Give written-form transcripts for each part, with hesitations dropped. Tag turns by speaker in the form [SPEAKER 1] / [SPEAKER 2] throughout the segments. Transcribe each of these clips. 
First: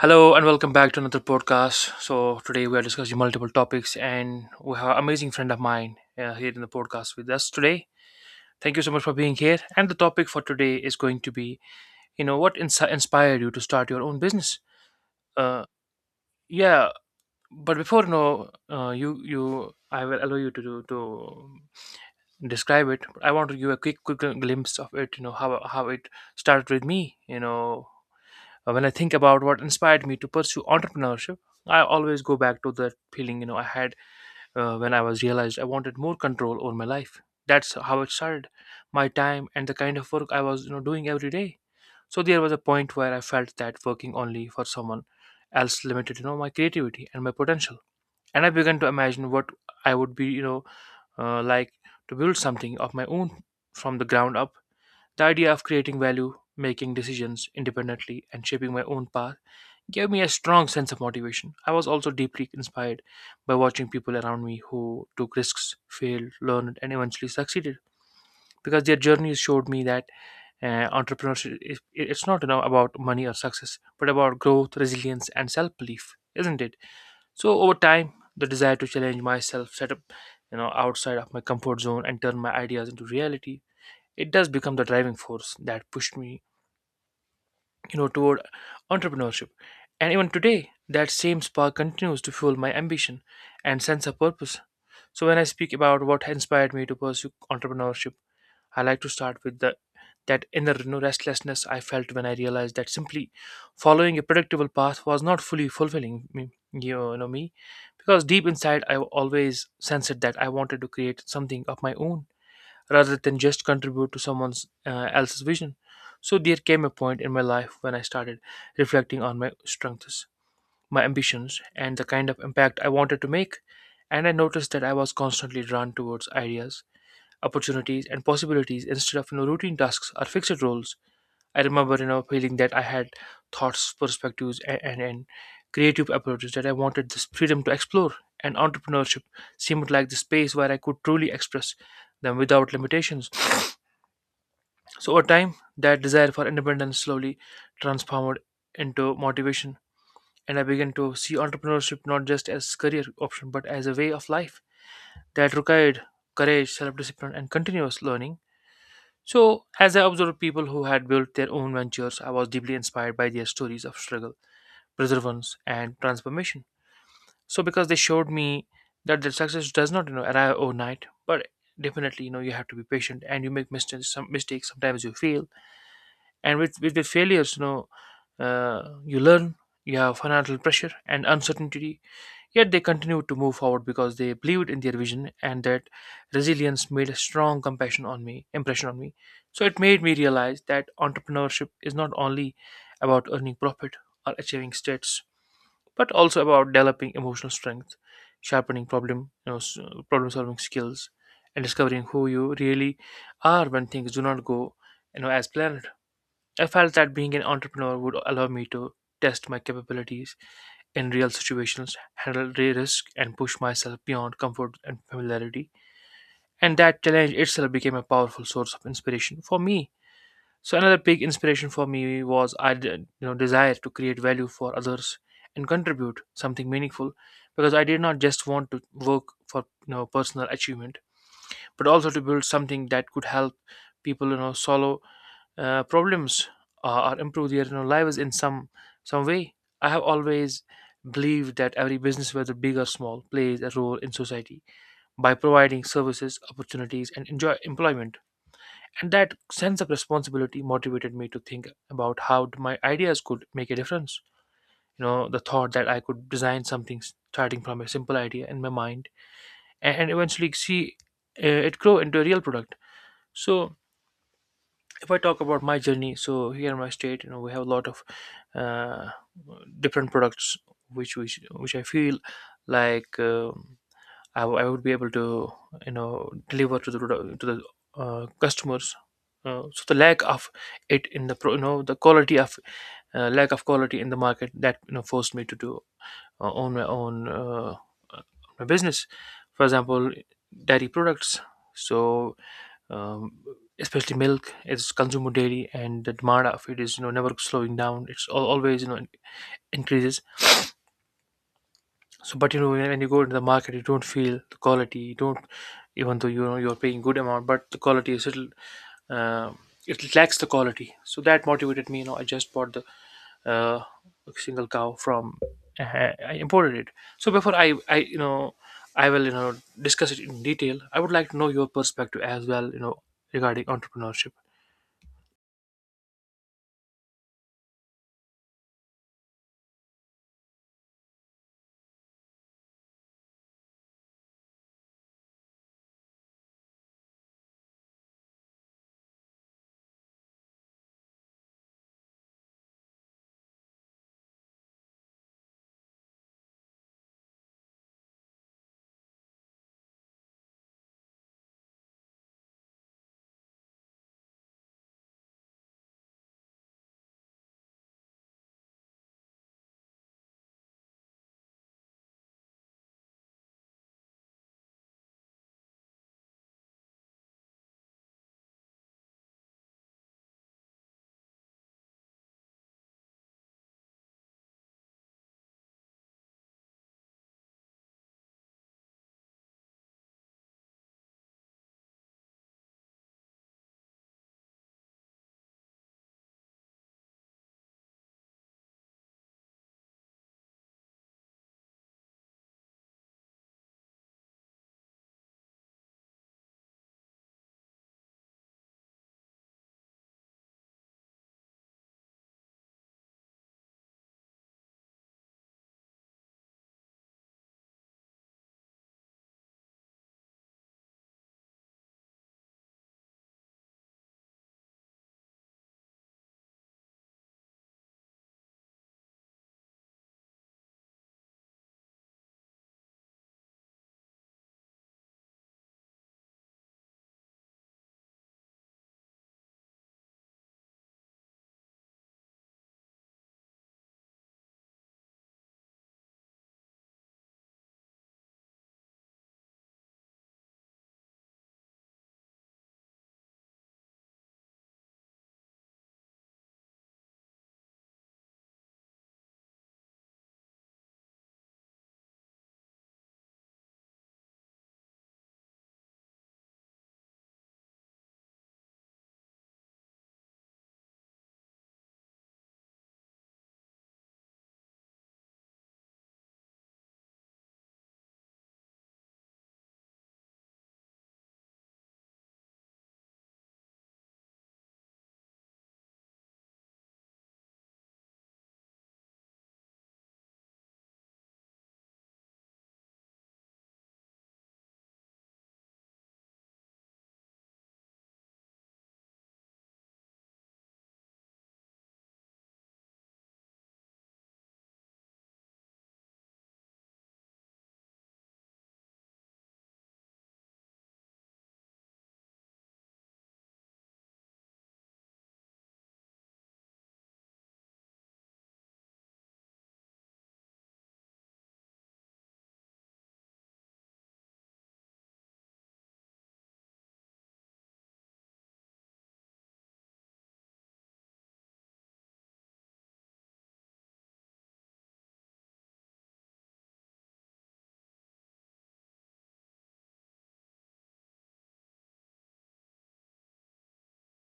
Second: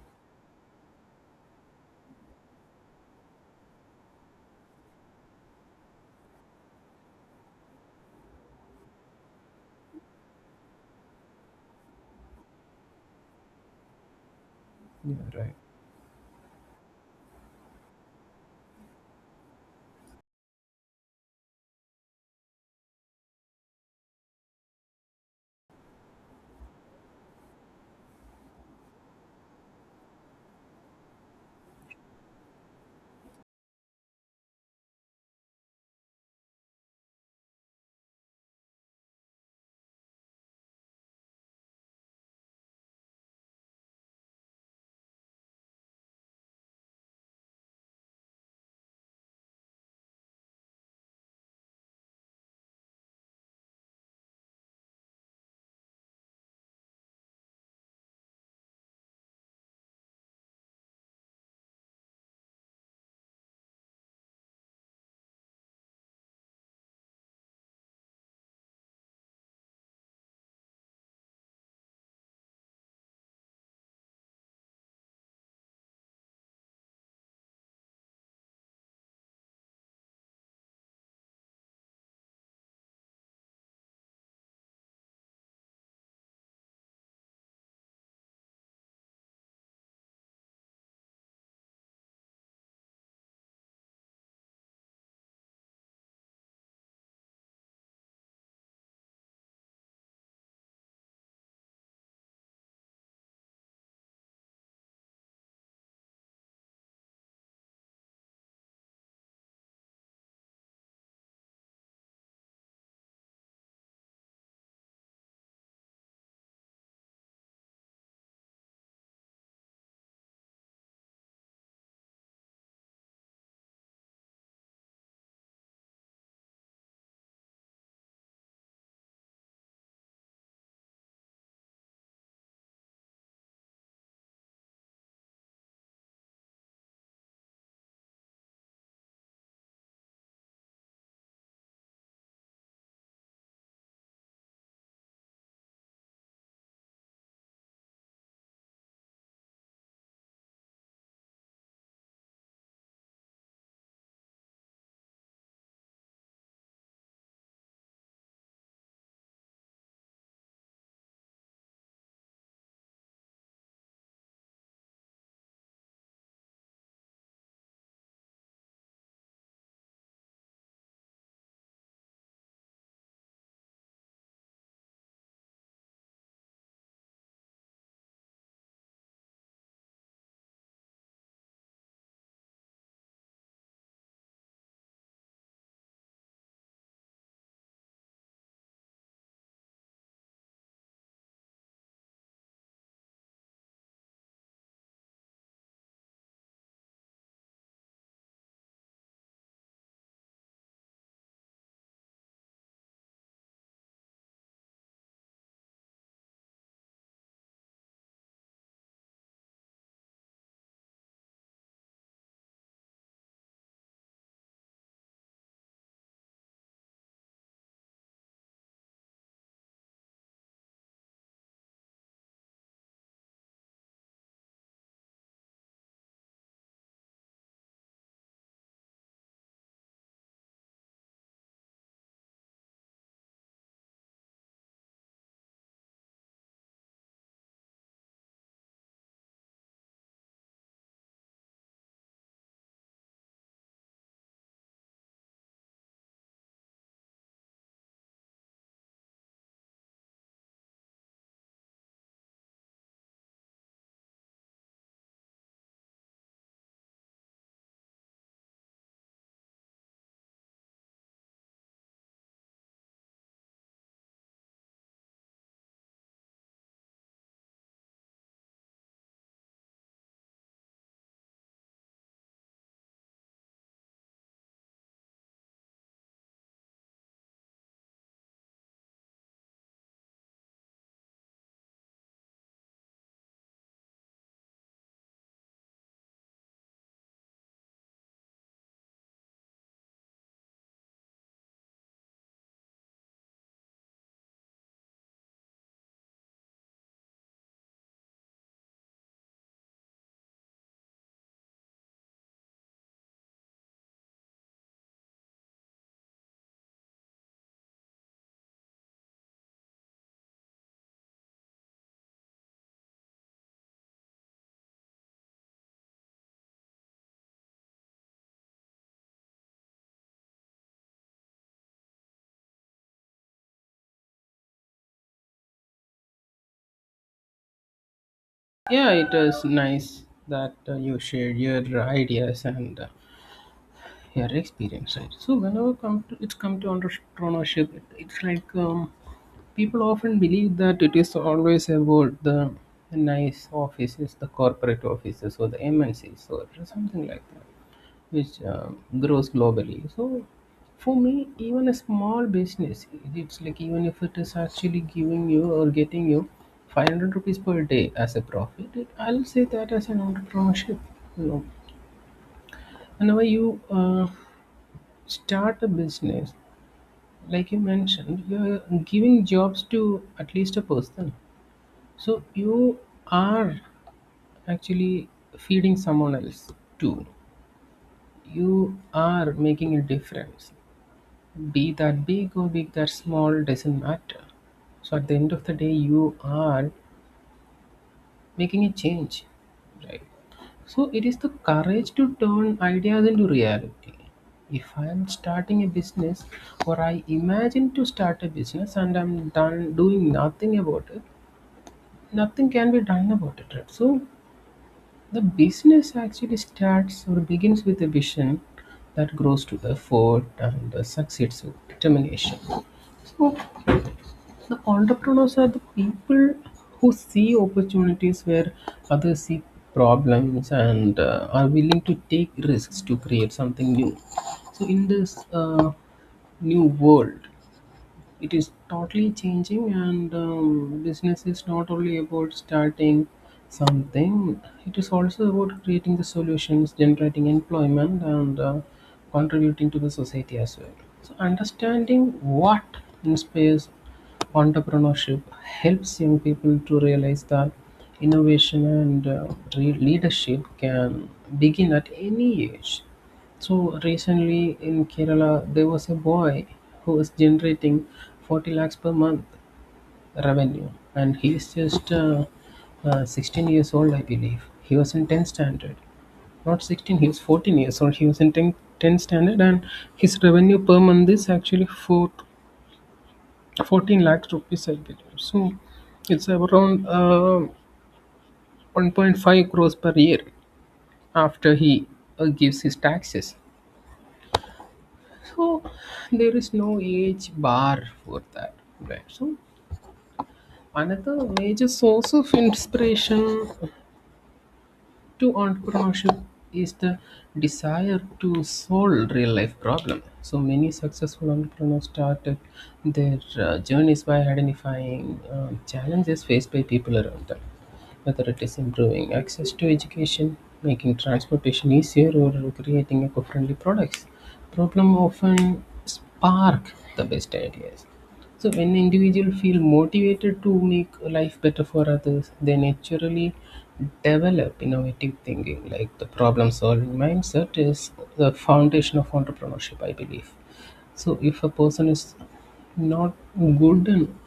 [SPEAKER 1] Hello and welcome back to another podcast. So today we are discussing multiple topics, and we have an amazing friend of mine here in the podcast with us today. Thank you so much for being here. And the topic for today is going to be, you know, what inspired you to start your own business?
[SPEAKER 2] Yeah, right.
[SPEAKER 1] Uh, yeah, but before you know, you you I will allow you to describe it. I want to give a quick glimpse of it. You know how it started with me. When I think about what inspired me to pursue entrepreneurship, I always go back to that feeling you know I had when I was realized I wanted more control over my life. That's how it started, my time and the kind of work I was you know doing every day. So there was a point where I felt that working only for someone else limited you know my creativity and my potential, and I began to imagine what I would be like to build something of my own from the ground up. The idea of creating value, making decisions independently, and shaping my own path gave me a strong sense of motivation. I was also deeply inspired by watching people around me who took risks, failed, learned, and eventually succeeded. Because their journeys showed me that entrepreneurship it's not you know, about money or success, but about growth, resilience, and self-belief, isn't it? So over time, the desire to challenge myself, set up, you know, outside of my comfort zone, and turn my ideas into reality, it does become the driving force that pushed me you know toward entrepreneurship. And even today that same spark continues to fuel my ambition and sense of purpose. So when I speak about what inspired me to pursue entrepreneurship, I like to start with the that inner you know, restlessness I felt when I realized that simply following a predictable path was not fully fulfilling me you know me, because deep inside I always sensed that I wanted to create something of my own rather than just contribute to someone else's vision. So there came a point in my life when I started reflecting on my strengths, my ambitions, and the kind of impact I wanted to make, and I noticed that I was constantly drawn towards ideas, opportunities, and possibilities instead of you know, routine tasks or fixed roles. I remember you know feeling that I had thoughts, perspectives, and creative approaches that I wanted this freedom to explore, and entrepreneurship seemed like the space where I could truly express them without limitations. So over time, that desire for independence slowly transformed into motivation, and I began to see entrepreneurship not just as career option but as a way of life that required courage, self-discipline, and continuous learning. So as I observed people who had built their own ventures, I was deeply inspired by their stories of struggle, perseverance, and transformation. So because they showed me that the success does not you know arrive overnight, but definitely you know you have to be patient and you make mistakes. Some mistakes sometimes you fail and with the failures you know you learn. You have financial pressure and uncertainty, yet they continue to move forward because they believed in their vision, and that resilience made a strong compassion on me impression on me. So it made me realize that entrepreneurship is not only about earning profit or achieving status, but also about developing emotional strength, sharpening problem you know s- problem solving skills, and discovering who you really are when things do not go you know as planned. I felt that being an entrepreneur would allow me to test my capabilities in real situations, handle risk, and push myself beyond comfort and familiarity. And that challenge itself became a powerful source of inspiration for me. So another big inspiration for me was I, you know, desire to create value for others and contribute something meaningful, because I did not just want to work for you know personal achievement, but also to build something that could help people, you know, solve problems or improve their you know, lives in some way. I have always believed that every business, whether big or small, plays a role in society by providing services, opportunities, and enjoy employment. And that sense of responsibility motivated me to think about how my ideas could make a difference. You know, the thought that I could design starting from a simple idea in my mind and eventually see it grow into a real product. So if I talk about my journey, so here in my state, you know, we have a lot of uh, different products which which I feel like I, I would be able to you know deliver to the customers. So the lack of it in you know the quality of lack of quality in the market that you know forced me to do own uh, my business. For example, dairy products. So um, especially milk is consumed daily, and the demand of it is you know never slowing down. It's always you know increases. So but you know when you go into the market, you don't feel the quality. You don't, even though you know you're paying good amount, but the quality is little uh, it lacks the quality. So that motivated me, you know, I just bought the uh, single cow from I imported it. So before I you know I will you know discuss it in detail, I would like to know your perspective as well you know regarding entrepreneurship.
[SPEAKER 2] Yeah, it was nice that you shared your ideas and your experience. Right? So whenever come to, it's come to entrepreneurship, it's like people often believe that it is always about the nice offices, the corporate offices, or the MNCs or something like that, which grows globally. So for me, even a small business, it's like even if it is actually giving you or getting you 500 rupees per day as a profit, I'll say that as an entrepreneurship. You know, whenever you start a business, like you mentioned, you're giving jobs to at least a person. So you are actually feeding someone else too. You are making a difference. Be that big or be that small, doesn't matter. So at the end of the day, you are making a change, right? So it is the courage to turn ideas into reality. If I am starting a business or I imagine to start a business and I'm done doing nothing about it, nothing can be done about it. Right? So the business actually starts or begins with a vision that grows to effort and succeeds with determination. So the entrepreneurs are the people who see opportunities where others see problems, and are willing to take risks to create something new. So in this new world, it is totally changing, and business is not only about starting something, it is also about creating the solutions, generating employment, and contributing to the society as well. So understanding what inspires entrepreneurship helps young people to realize that innovation and leadership can begin at any age. So recently in Kerala, there was a boy who was generating 40 lakhs per month revenue, and he is just 16 years old, I believe. He was in 10th standard, not 16. He was 14 years old. He was in 10th standard, and his revenue per month is actually 14 lakhs rupees, I believe. So it's around 1.5 crores per year after he gives his taxes. So there is no age bar for that, right? So another major source of inspiration to entrepreneurship is the desire to solve real life problem. So many successful entrepreneurs started their journeys by identifying challenges faced by people around them, whether it is improving access to education, making transportation easier, or creating eco-friendly products. Problem often spark the best ideas. So when individual feel motivated to make life better for others, they naturally develop innovative thinking. Like the problem solving mindset is the foundation of entrepreneurship, I believe. So if a person is not good in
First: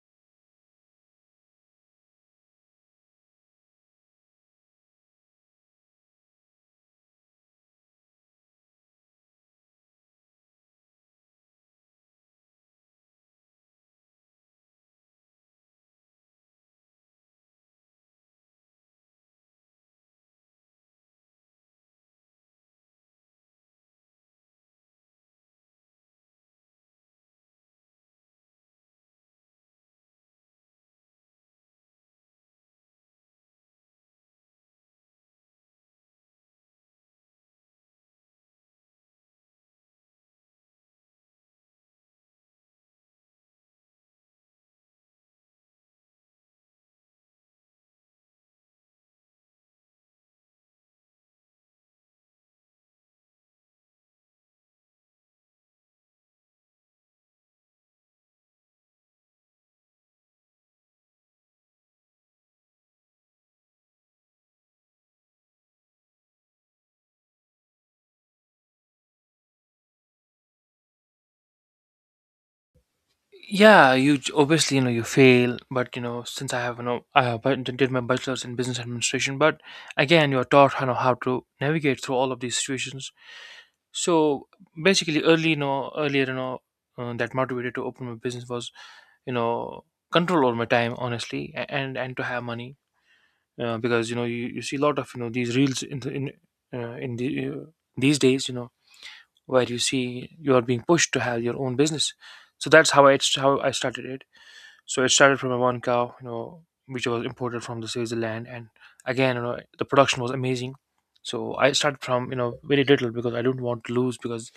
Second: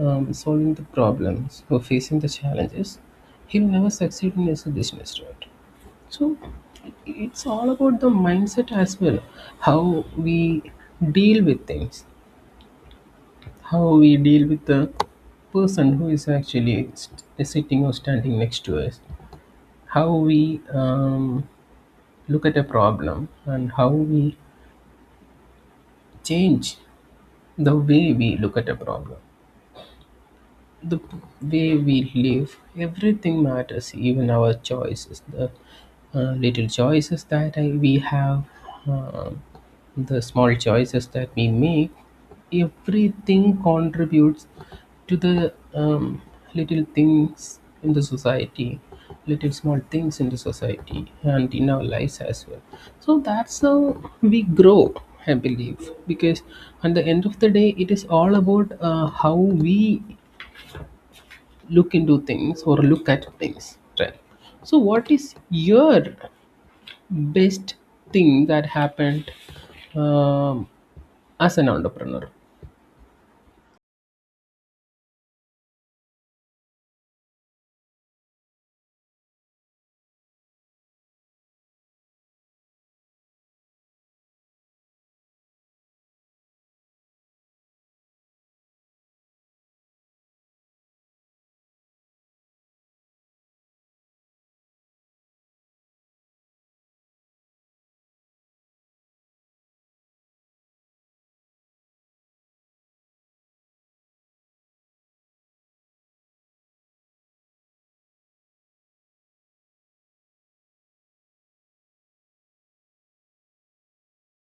[SPEAKER 2] solving the problems or facing the challenges, he will never succeed in his business, right? So it's all about the mindset as well, how we deal with things, how we deal with the person who is actually sitting or standing next to us, how we look at a problem, and how we change the way we look at a problem. The way we live, everything matters, even our choices, the little choices that we have, um the small choices that we make, everything contributes to the little things in the society, little small things in the society, and in our lives as well. So that's how we grow, I believe, because at the end of the day, it is all about how we look into things or look at things, right? So what is your best thing that happened um, as an entrepreneur?
[SPEAKER 1] Yeah, you obviously you know you fail, but you know since I have you know I have did my bachelor's in business administration, but again you're taught you know how to navigate through all of these situations. So basically early you know earlier you know that motivated to open my business was you know control over my time, honestly, and to have money because you know you see a lot of you know these reels in uh, in the uh, these days, you know, where you see you are being pushed to have your own business. So that's how I started it. So it started from a one cow, you know, which was imported from the Switzerland, and again, you know, the production was amazing. So I started from you know very little, because I don't want to lose, because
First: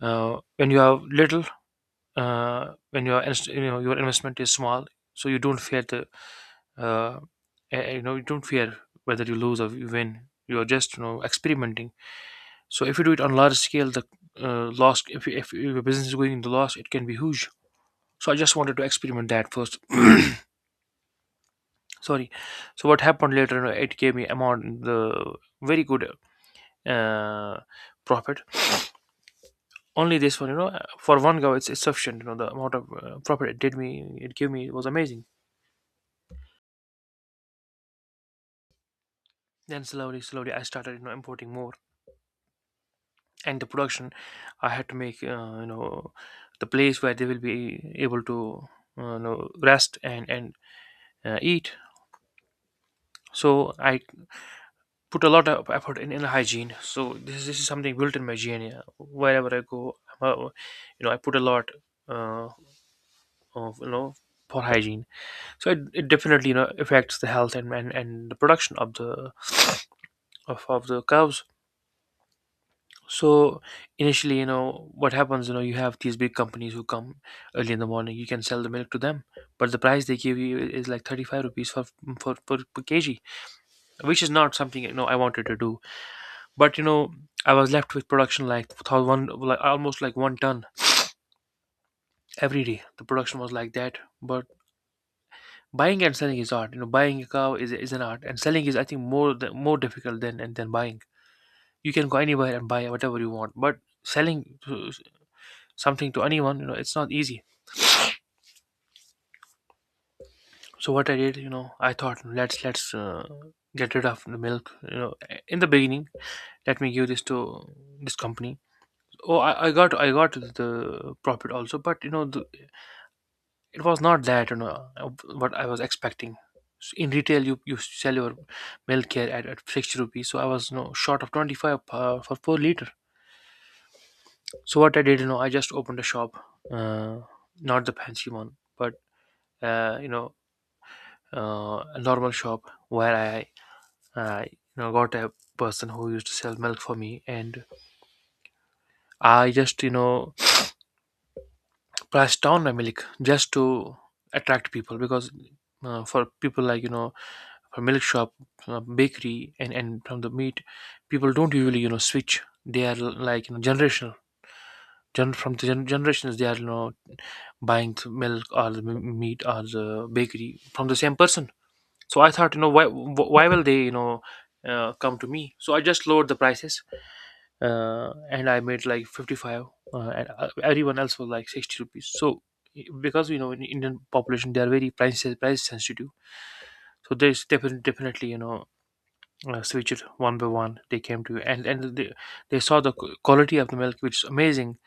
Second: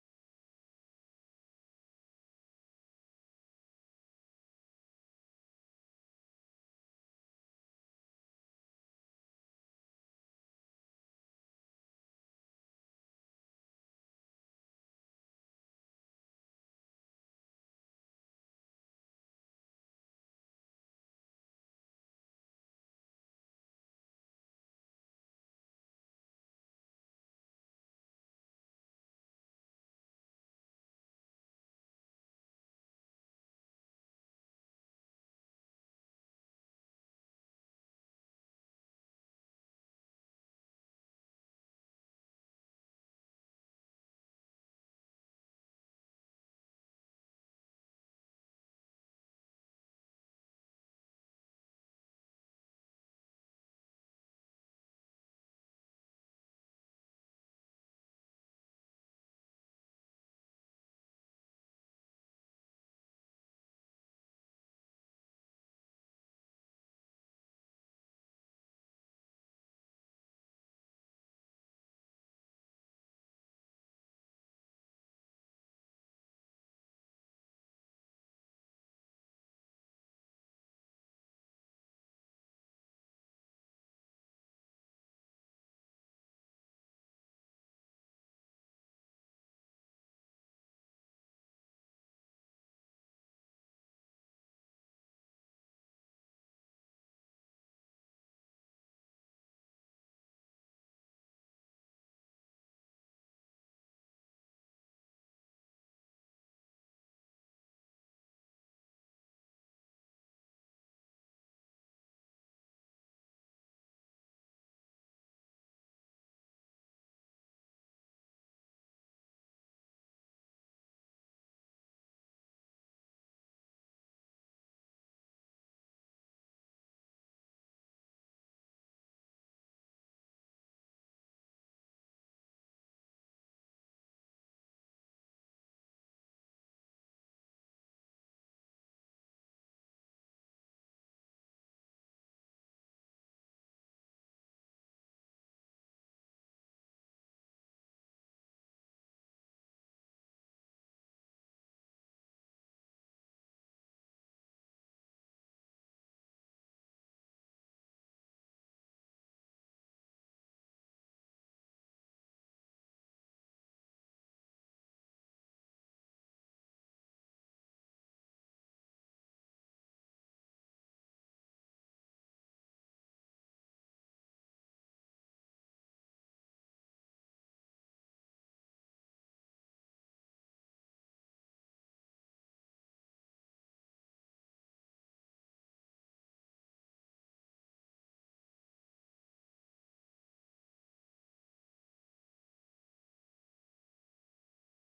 [SPEAKER 1] when you have little, when your you know your investment is small, so you don't fear the uh, you know you don't fear whether you lose or you win. You are just you know experimenting. So if you do it on large scale, the loss if you, if your business is going in the loss, it can be huge. So I just wanted to experiment that first. Sorry. So what happened later you know, it gave me amount the very good uh, profit. Only this one, you know, for one go, it's sufficient. You know, the amount of profit it gave me was amazing. Then slowly I started you know importing more, and the production I had to make you know the place where they will be able to you know rest and eat. So I put a lot of effort in inner hygiene. So this is something built in my gene. Yeah. Wherever I go, I'm a- you know, I put a lot uh, of you know for hygiene. So it definitely you know affects the health, and the production of the of the cows. So initially, you know, what happens, you know, you have these big companies who come early in the morning. You can sell the milk to them, but the price they give you is like 35 rupees for per kg, which is not something you know I wanted to do. But you know, I was left with production like like almost like 1 ton every day. The production was like that. But buying and selling is art. You know, buying a cow is an art, and selling is I think more difficult than and than buying. You can go anywhere and buy whatever you want, but selling to, something to anyone, you know, it's not easy. So what I did, you know, I thought, "No, let's get rid of the milk. You know, in the beginning, let me give this to this company." Oh, I got I got the profit also, but you know it was not that what I was expecting. In retail, you sell your milk here at 60 rupees, so I was short of 25 for 4 liter. So what I did, you know, I just opened a shop, uh, not the fancy one, but uh, you know, a normal shop where I got a person who used to sell milk for me, and I just price down my milk just to attract people. Because for people like, you know, for milk shop, bakery and from the meat, people don't usually, you know, switch. They are like, you know, generational. From the generations they are, you know, buying the milk or the meat or the bakery from the same person. So I thought, you know, why will they, you know, come to me? So I just lowered the prices, and I made like 55, and everyone else was like 60 rupees. So because, you know, in Indian population they are very price sensitive, so there's definitely you know, switch it one by one. They came to, and they saw the quality of the milk, which is amazing.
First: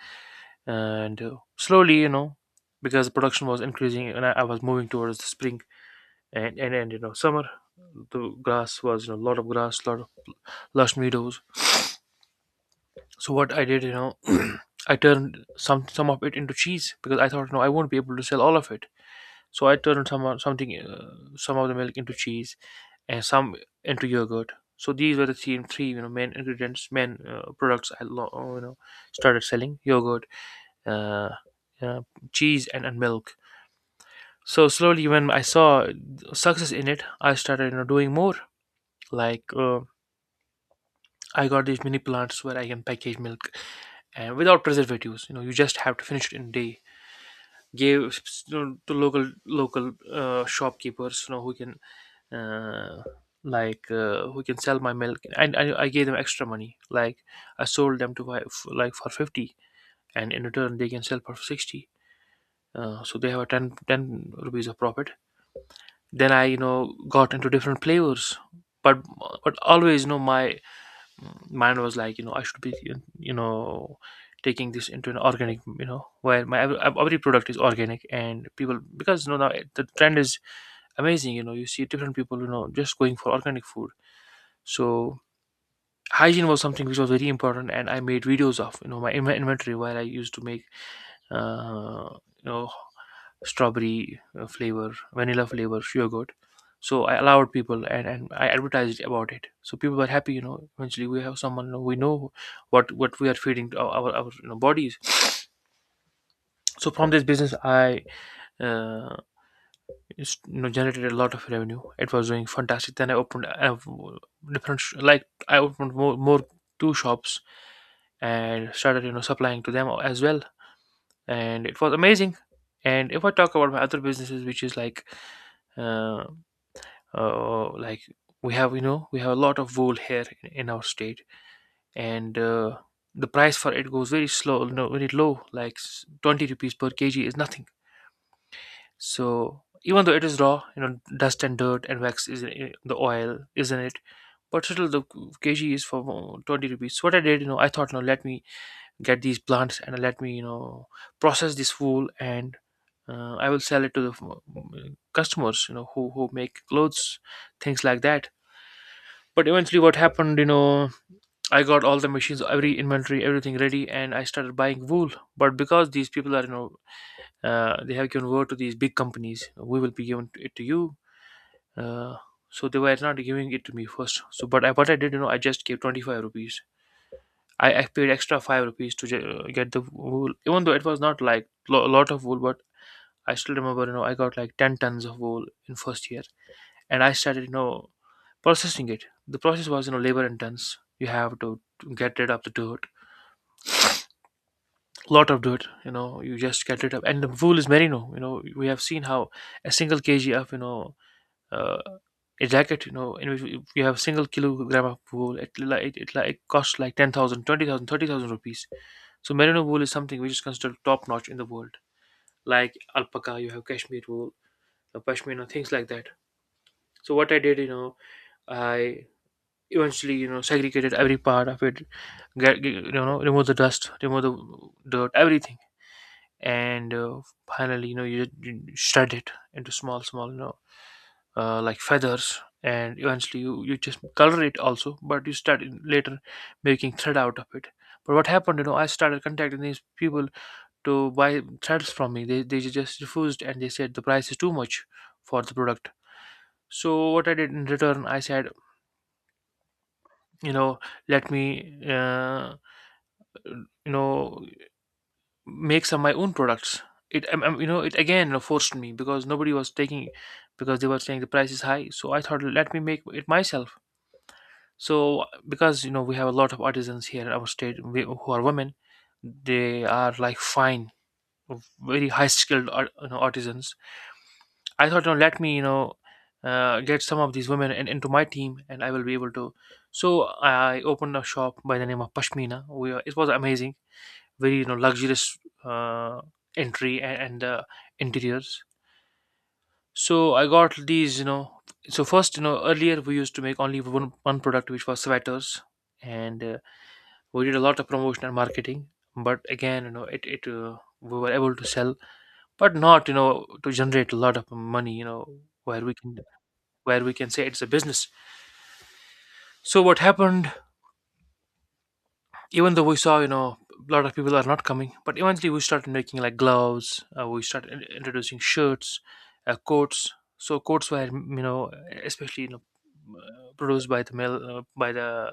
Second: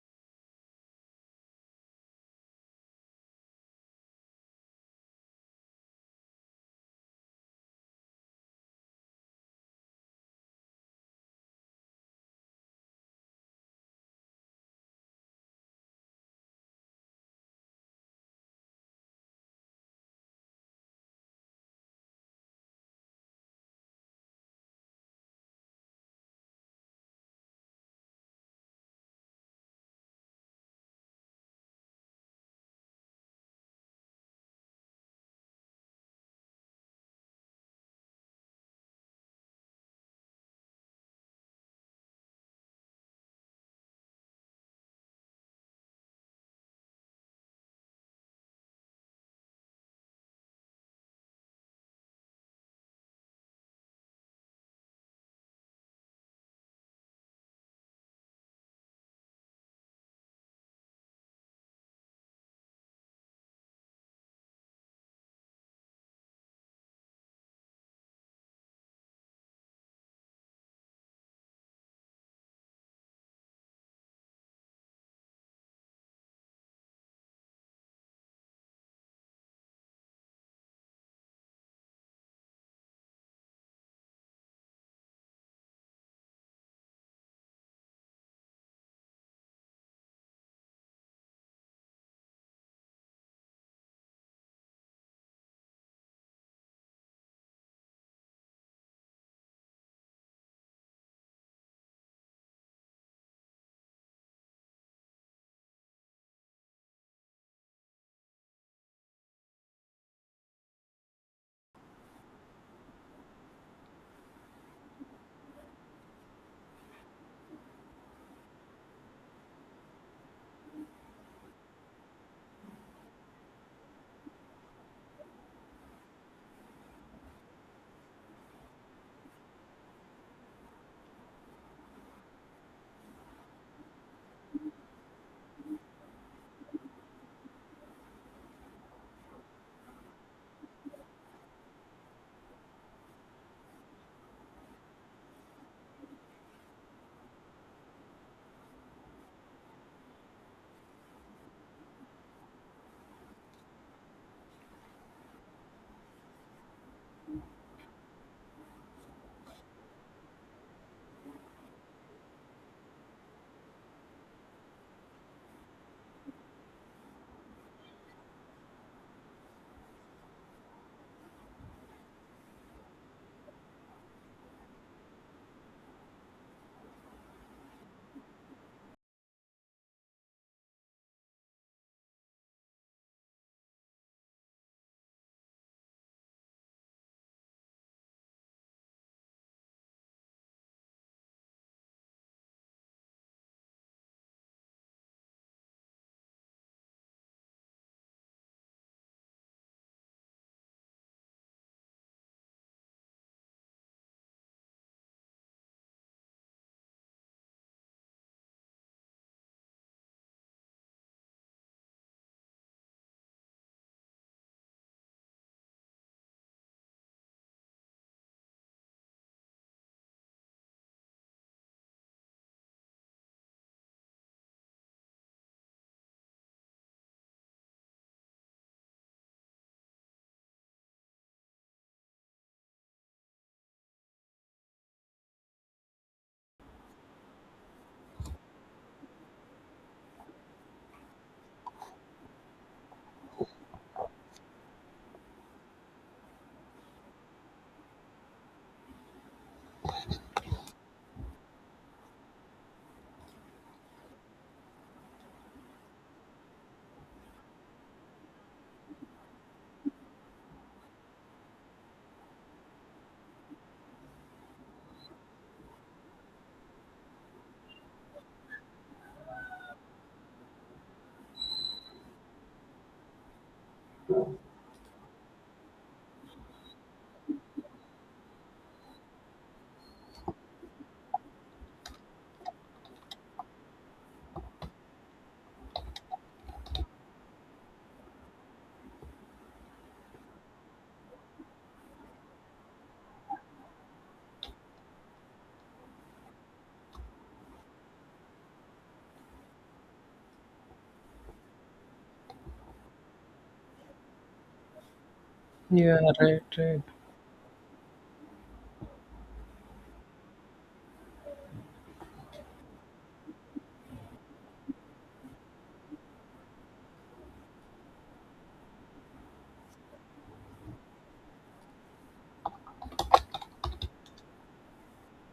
[SPEAKER 1] And slowly, you know, because the production was increasing and I was moving towards the spring and you know, summer. The grass was, you know, a lot of grass, lot of lush meadows. So what I did, you know, I turned some of it into cheese, because I thought, no, I won't be able to sell all of it. So I turned some of the milk into cheese and some into yogurt. So these were the three, you know, main ingredients, main products you know, started selling: yogurt, uh, uh, cheese, and milk. So slowly, when I saw success in it, I started, you know, doing more, like. I got these mini plants where I can package milk and without preservatives. You know, you just have to finish it in a day. Gave, you know, to local shopkeepers, you know, who can uh, who can sell my milk, and I gave them extra money. Like I sold them to buy like for 50, and in return they can sell for 60. So they have a 10, 10 rupees of profit. Then I, you know, got into different flavors, but but always, you know, my mine was like, you know, I should be, you know, taking this into an organic, you know, where my every product is organic. And people, because, you know, now the trend is amazing. You know, you see different people, you know, just going for organic food. So hygiene was something which was very important, and I made videos of, you know, inventory while I used to make, uh, you know, strawberry, flavor, vanilla flavor yogurt. So I allowed people, and I advertised about it. So people were happy, you know, eventually. We have someone, you know, we know what we are feeding to our, you know, bodies. So from this business, I, uh, it's, you know, generated a lot of revenue. It was doing fantastic. Then I opened a like I opened more, two shops, and started, you know, supplying to them as well. And it was amazing. And if I talk about my other businesses, which is like, uh, uh like we have, we have a lot of wool here in our state. And the price for it goes very slow, you know, very low, like 20 rupees per kg is nothing. So even though it is raw, you know, dust and dirt and wax is in the oil, isn't it? But still, the kg is for 20 rupees. So what I did, you know, I thought, no, let me get these plants and let me, you know, process this wool. And I will sell it to the customers, you know, who make clothes, things like that. But eventually, what happened, you know, I got all the machines, every inventory, everything ready, and I started buying wool. But because these people are, you know, they have given word to these big companies, we will be giving it to you. uh, so they were not giving it to me first. So but what I did, you know, I just gave 25 rupees. I paid extra 5 rupees to get the wool, even though it was not like a lot of wool. But I still remember, you know, I got like 10 tons of wool in first year. And I started, you know, processing it. The process was, you know, labor intense. You have to get rid of the dirt, lot of dirt. You know, you just get rid of. And the wool is merino. You know, we have seen how a single kg of, you know, uh, a jacket, you know, in which if you have a single kilogram of wool, it costs like 10,000, 20,000, 30,000 rupees. So merino wool is something which is considered top notch in the world. Like alpaca, you have cashmere wool, pashmina, things like that. So what I did, you know, I eventually, you know, segregated every part of it. You know, remove the dust, remove the dirt, everything. And finally, you know, you shred it into small, you know, like feathers. And eventually you, you just color it also. But you start later making thread out of it. But what happened, you know, I started contacting these people to buy threads from me. They just refused and they said the price is too much for the product. So what I did in return, I said, you know, let me, you know, make some my own products. It, you know, it again, you know, forced me, because nobody was taking, because they were saying the price is high. So I thought, let me make it myself. So because, you know, we have a lot of artisans here in our state, who are women, they are like fine, very high skilled art, you know, artisans. I thought, you know, let me, you know, get some of these women into my team, and I will be able to. So I opened a shop by the name of Pashmina. We are, it was amazing, very, you know, luxurious, uh, entry and, interiors. So I got these, you know. So first, you know, earlier we used to make only one product, which was sweaters. And we did a lot of promotion and marketing. But again, you know, it we were able to sell, but not, you know, to generate a lot of money, you know, where we
[SPEAKER 2] Yeah,
[SPEAKER 1] can,
[SPEAKER 2] right, right.
[SPEAKER 1] where we can say it's a business. So what happened, even though we saw, you know, a lot of people are not coming, but eventually we started making like gloves. We started introducing shirts, coats. So coats were, you know, especially, you know, produced by the mill, by the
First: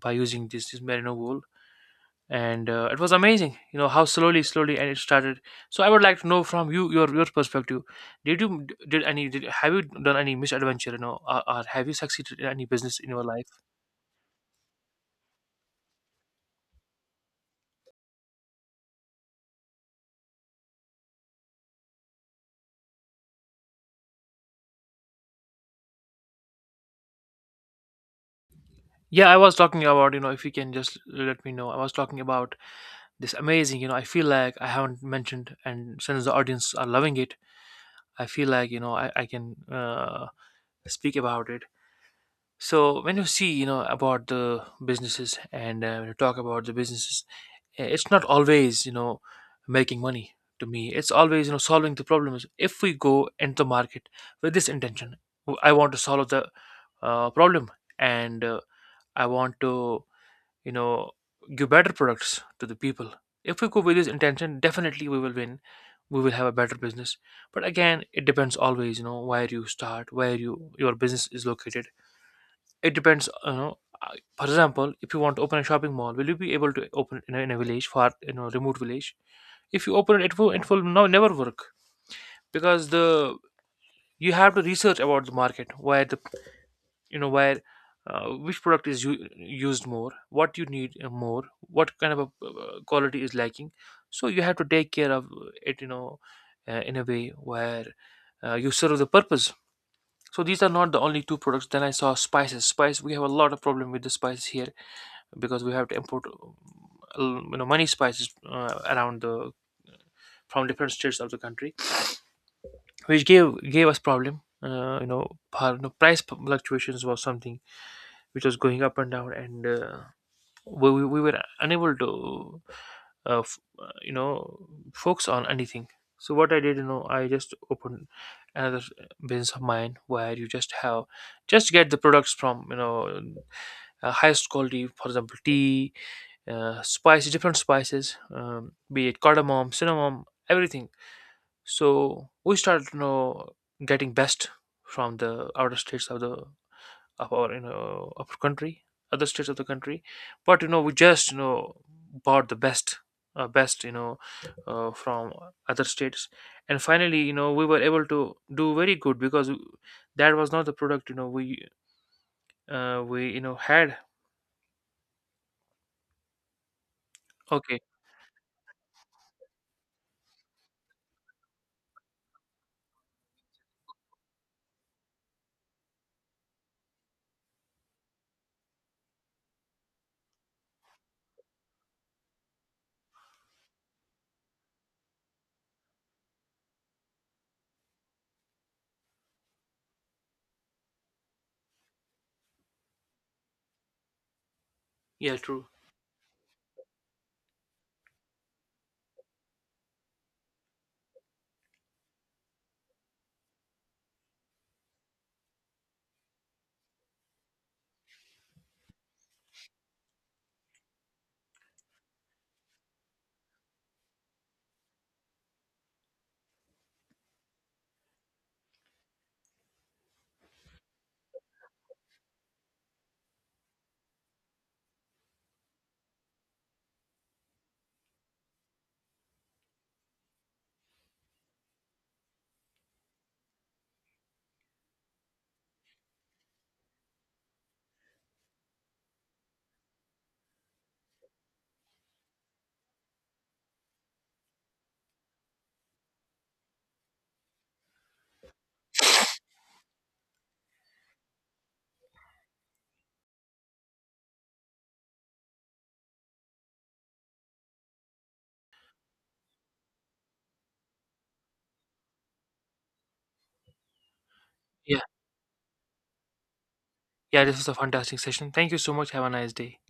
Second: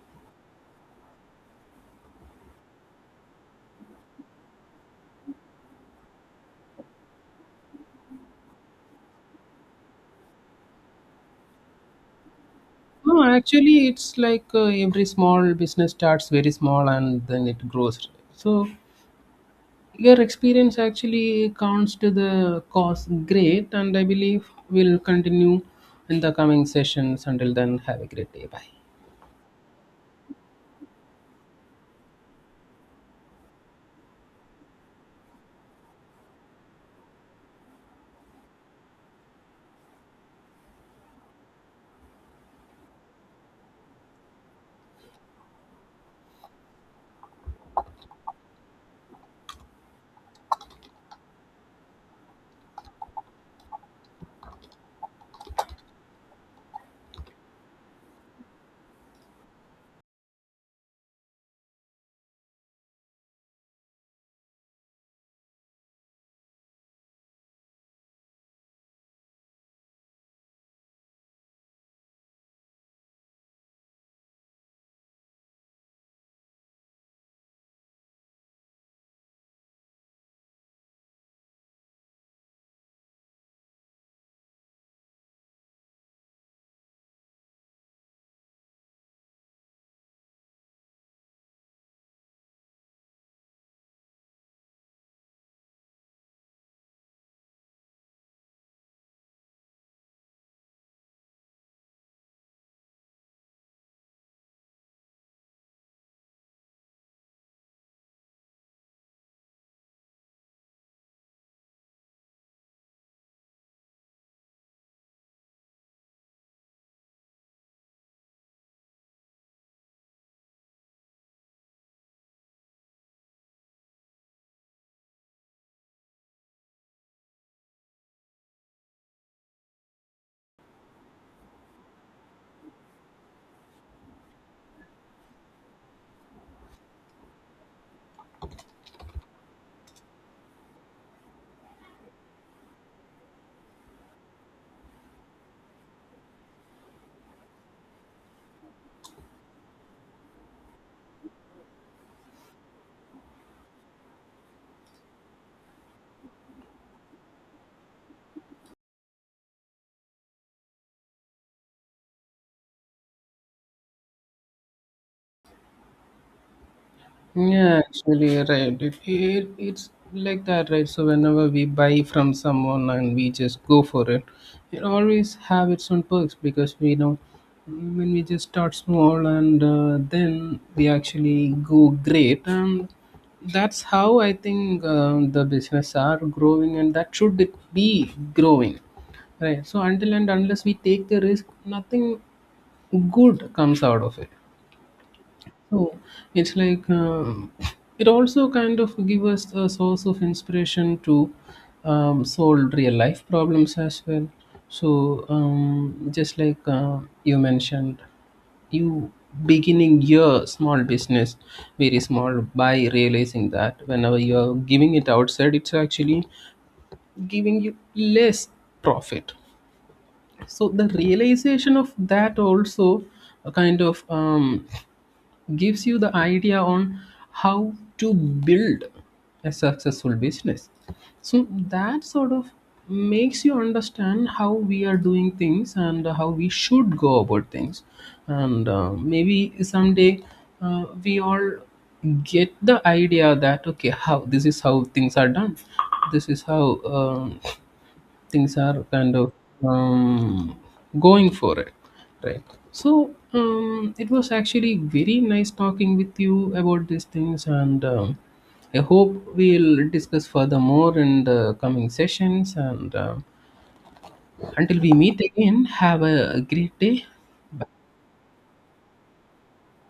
[SPEAKER 1] by using this merino wool. And it was amazing, you know, how slowly and it started. So I would like to know from you your perspective: did have you done any misadventure, you know, or have you succeeded in any business in
[SPEAKER 2] No,
[SPEAKER 1] your life?
[SPEAKER 2] actually, it's like every small business starts very small and then it grows. So your experience actually counts to the cause great, and I believe will continue in the coming sessions. Until then, have a great day. Bye.
[SPEAKER 1] Yeah, I was talking about, you know, if you can just let me know. I was talking about this amazing, you know, I feel like I haven't mentioned, and since the audience are loving it, I feel like, you know, I can, speak about it. So when you see, you know, about the businesses and, when you talk about the businesses, it's not always, you know, making money. To me, it's always, you know, solving the problems. If we go into the market with this intention, I want to solve the, problem. And I want to, you know, give better products to the people. If we go with this intention, definitely we will win. We will have a better business. But again, it depends, always, you know, where you start, where you your business is located. It depends, you know, for example, if you want to open a shopping mall, will you be able to open in a village far, you know, remote village? If you open it, it will, no, never work. Because the, you have to research about the market, where the, you know, where, which product is used more, what you need, more, what kind of a, quality is lacking. So you have to take care of it, you know, in a way where, you serve the purpose. So these are not the only two products. Then I saw spices. Spice, we have a lot of problem with the spices here, because we have to import, you know, many spices, around the, from different states of the country, which gave us problem. You know, par- no, price fluctuations was something which was going up and down. And we were unable to, you know, focus on anything. So what I did, you know, I just opened another business of mine, where you just have, just get the products from, you know, highest quality. For example, tea, spices, different spices, be it cardamom, cinnamon, everything. So we started, you know, getting best from the outer states of the, of our, you know, of our country, other states of the country. But you know, we just, you know, bought the best, best, you know, from other states. And finally, you know, we were able to do very good, because that was not the product, you know, we you know had.
[SPEAKER 2] Yeah,
[SPEAKER 1] Okay.
[SPEAKER 2] actually, right. It's like that, right? So whenever we buy from someone and we just go for it, it always have its own perks because we know when we just start small and then we actually go great, and that's how I think the business are growing, and that should it be growing, right? So until and unless we take the risk, nothing good comes out of it.
[SPEAKER 1] Yeah. True.
[SPEAKER 2] Oh, it's like it also kind of give us a source of inspiration to solve real life problems as well. So just like you mentioned, you beginning your small business very small by realizing that whenever you're giving it outside, it's actually giving you less profit. So the realization of that also a kind of gives you the idea on how to build a successful business, so that sort of makes you understand how we are doing things and how we should go about things. And maybe someday we all get the idea that okay, how this is how things are done, this is how things are kind of um, going for it, right? So it was actually very nice talking with you about these things, and I hope we'll discuss further more in the coming sessions, and until we
[SPEAKER 1] Yeah.
[SPEAKER 2] meet again, have a great day.
[SPEAKER 1] Yeah, this
[SPEAKER 2] Bye.
[SPEAKER 1] was a fantastic session. Thank you so much. Have a nice day.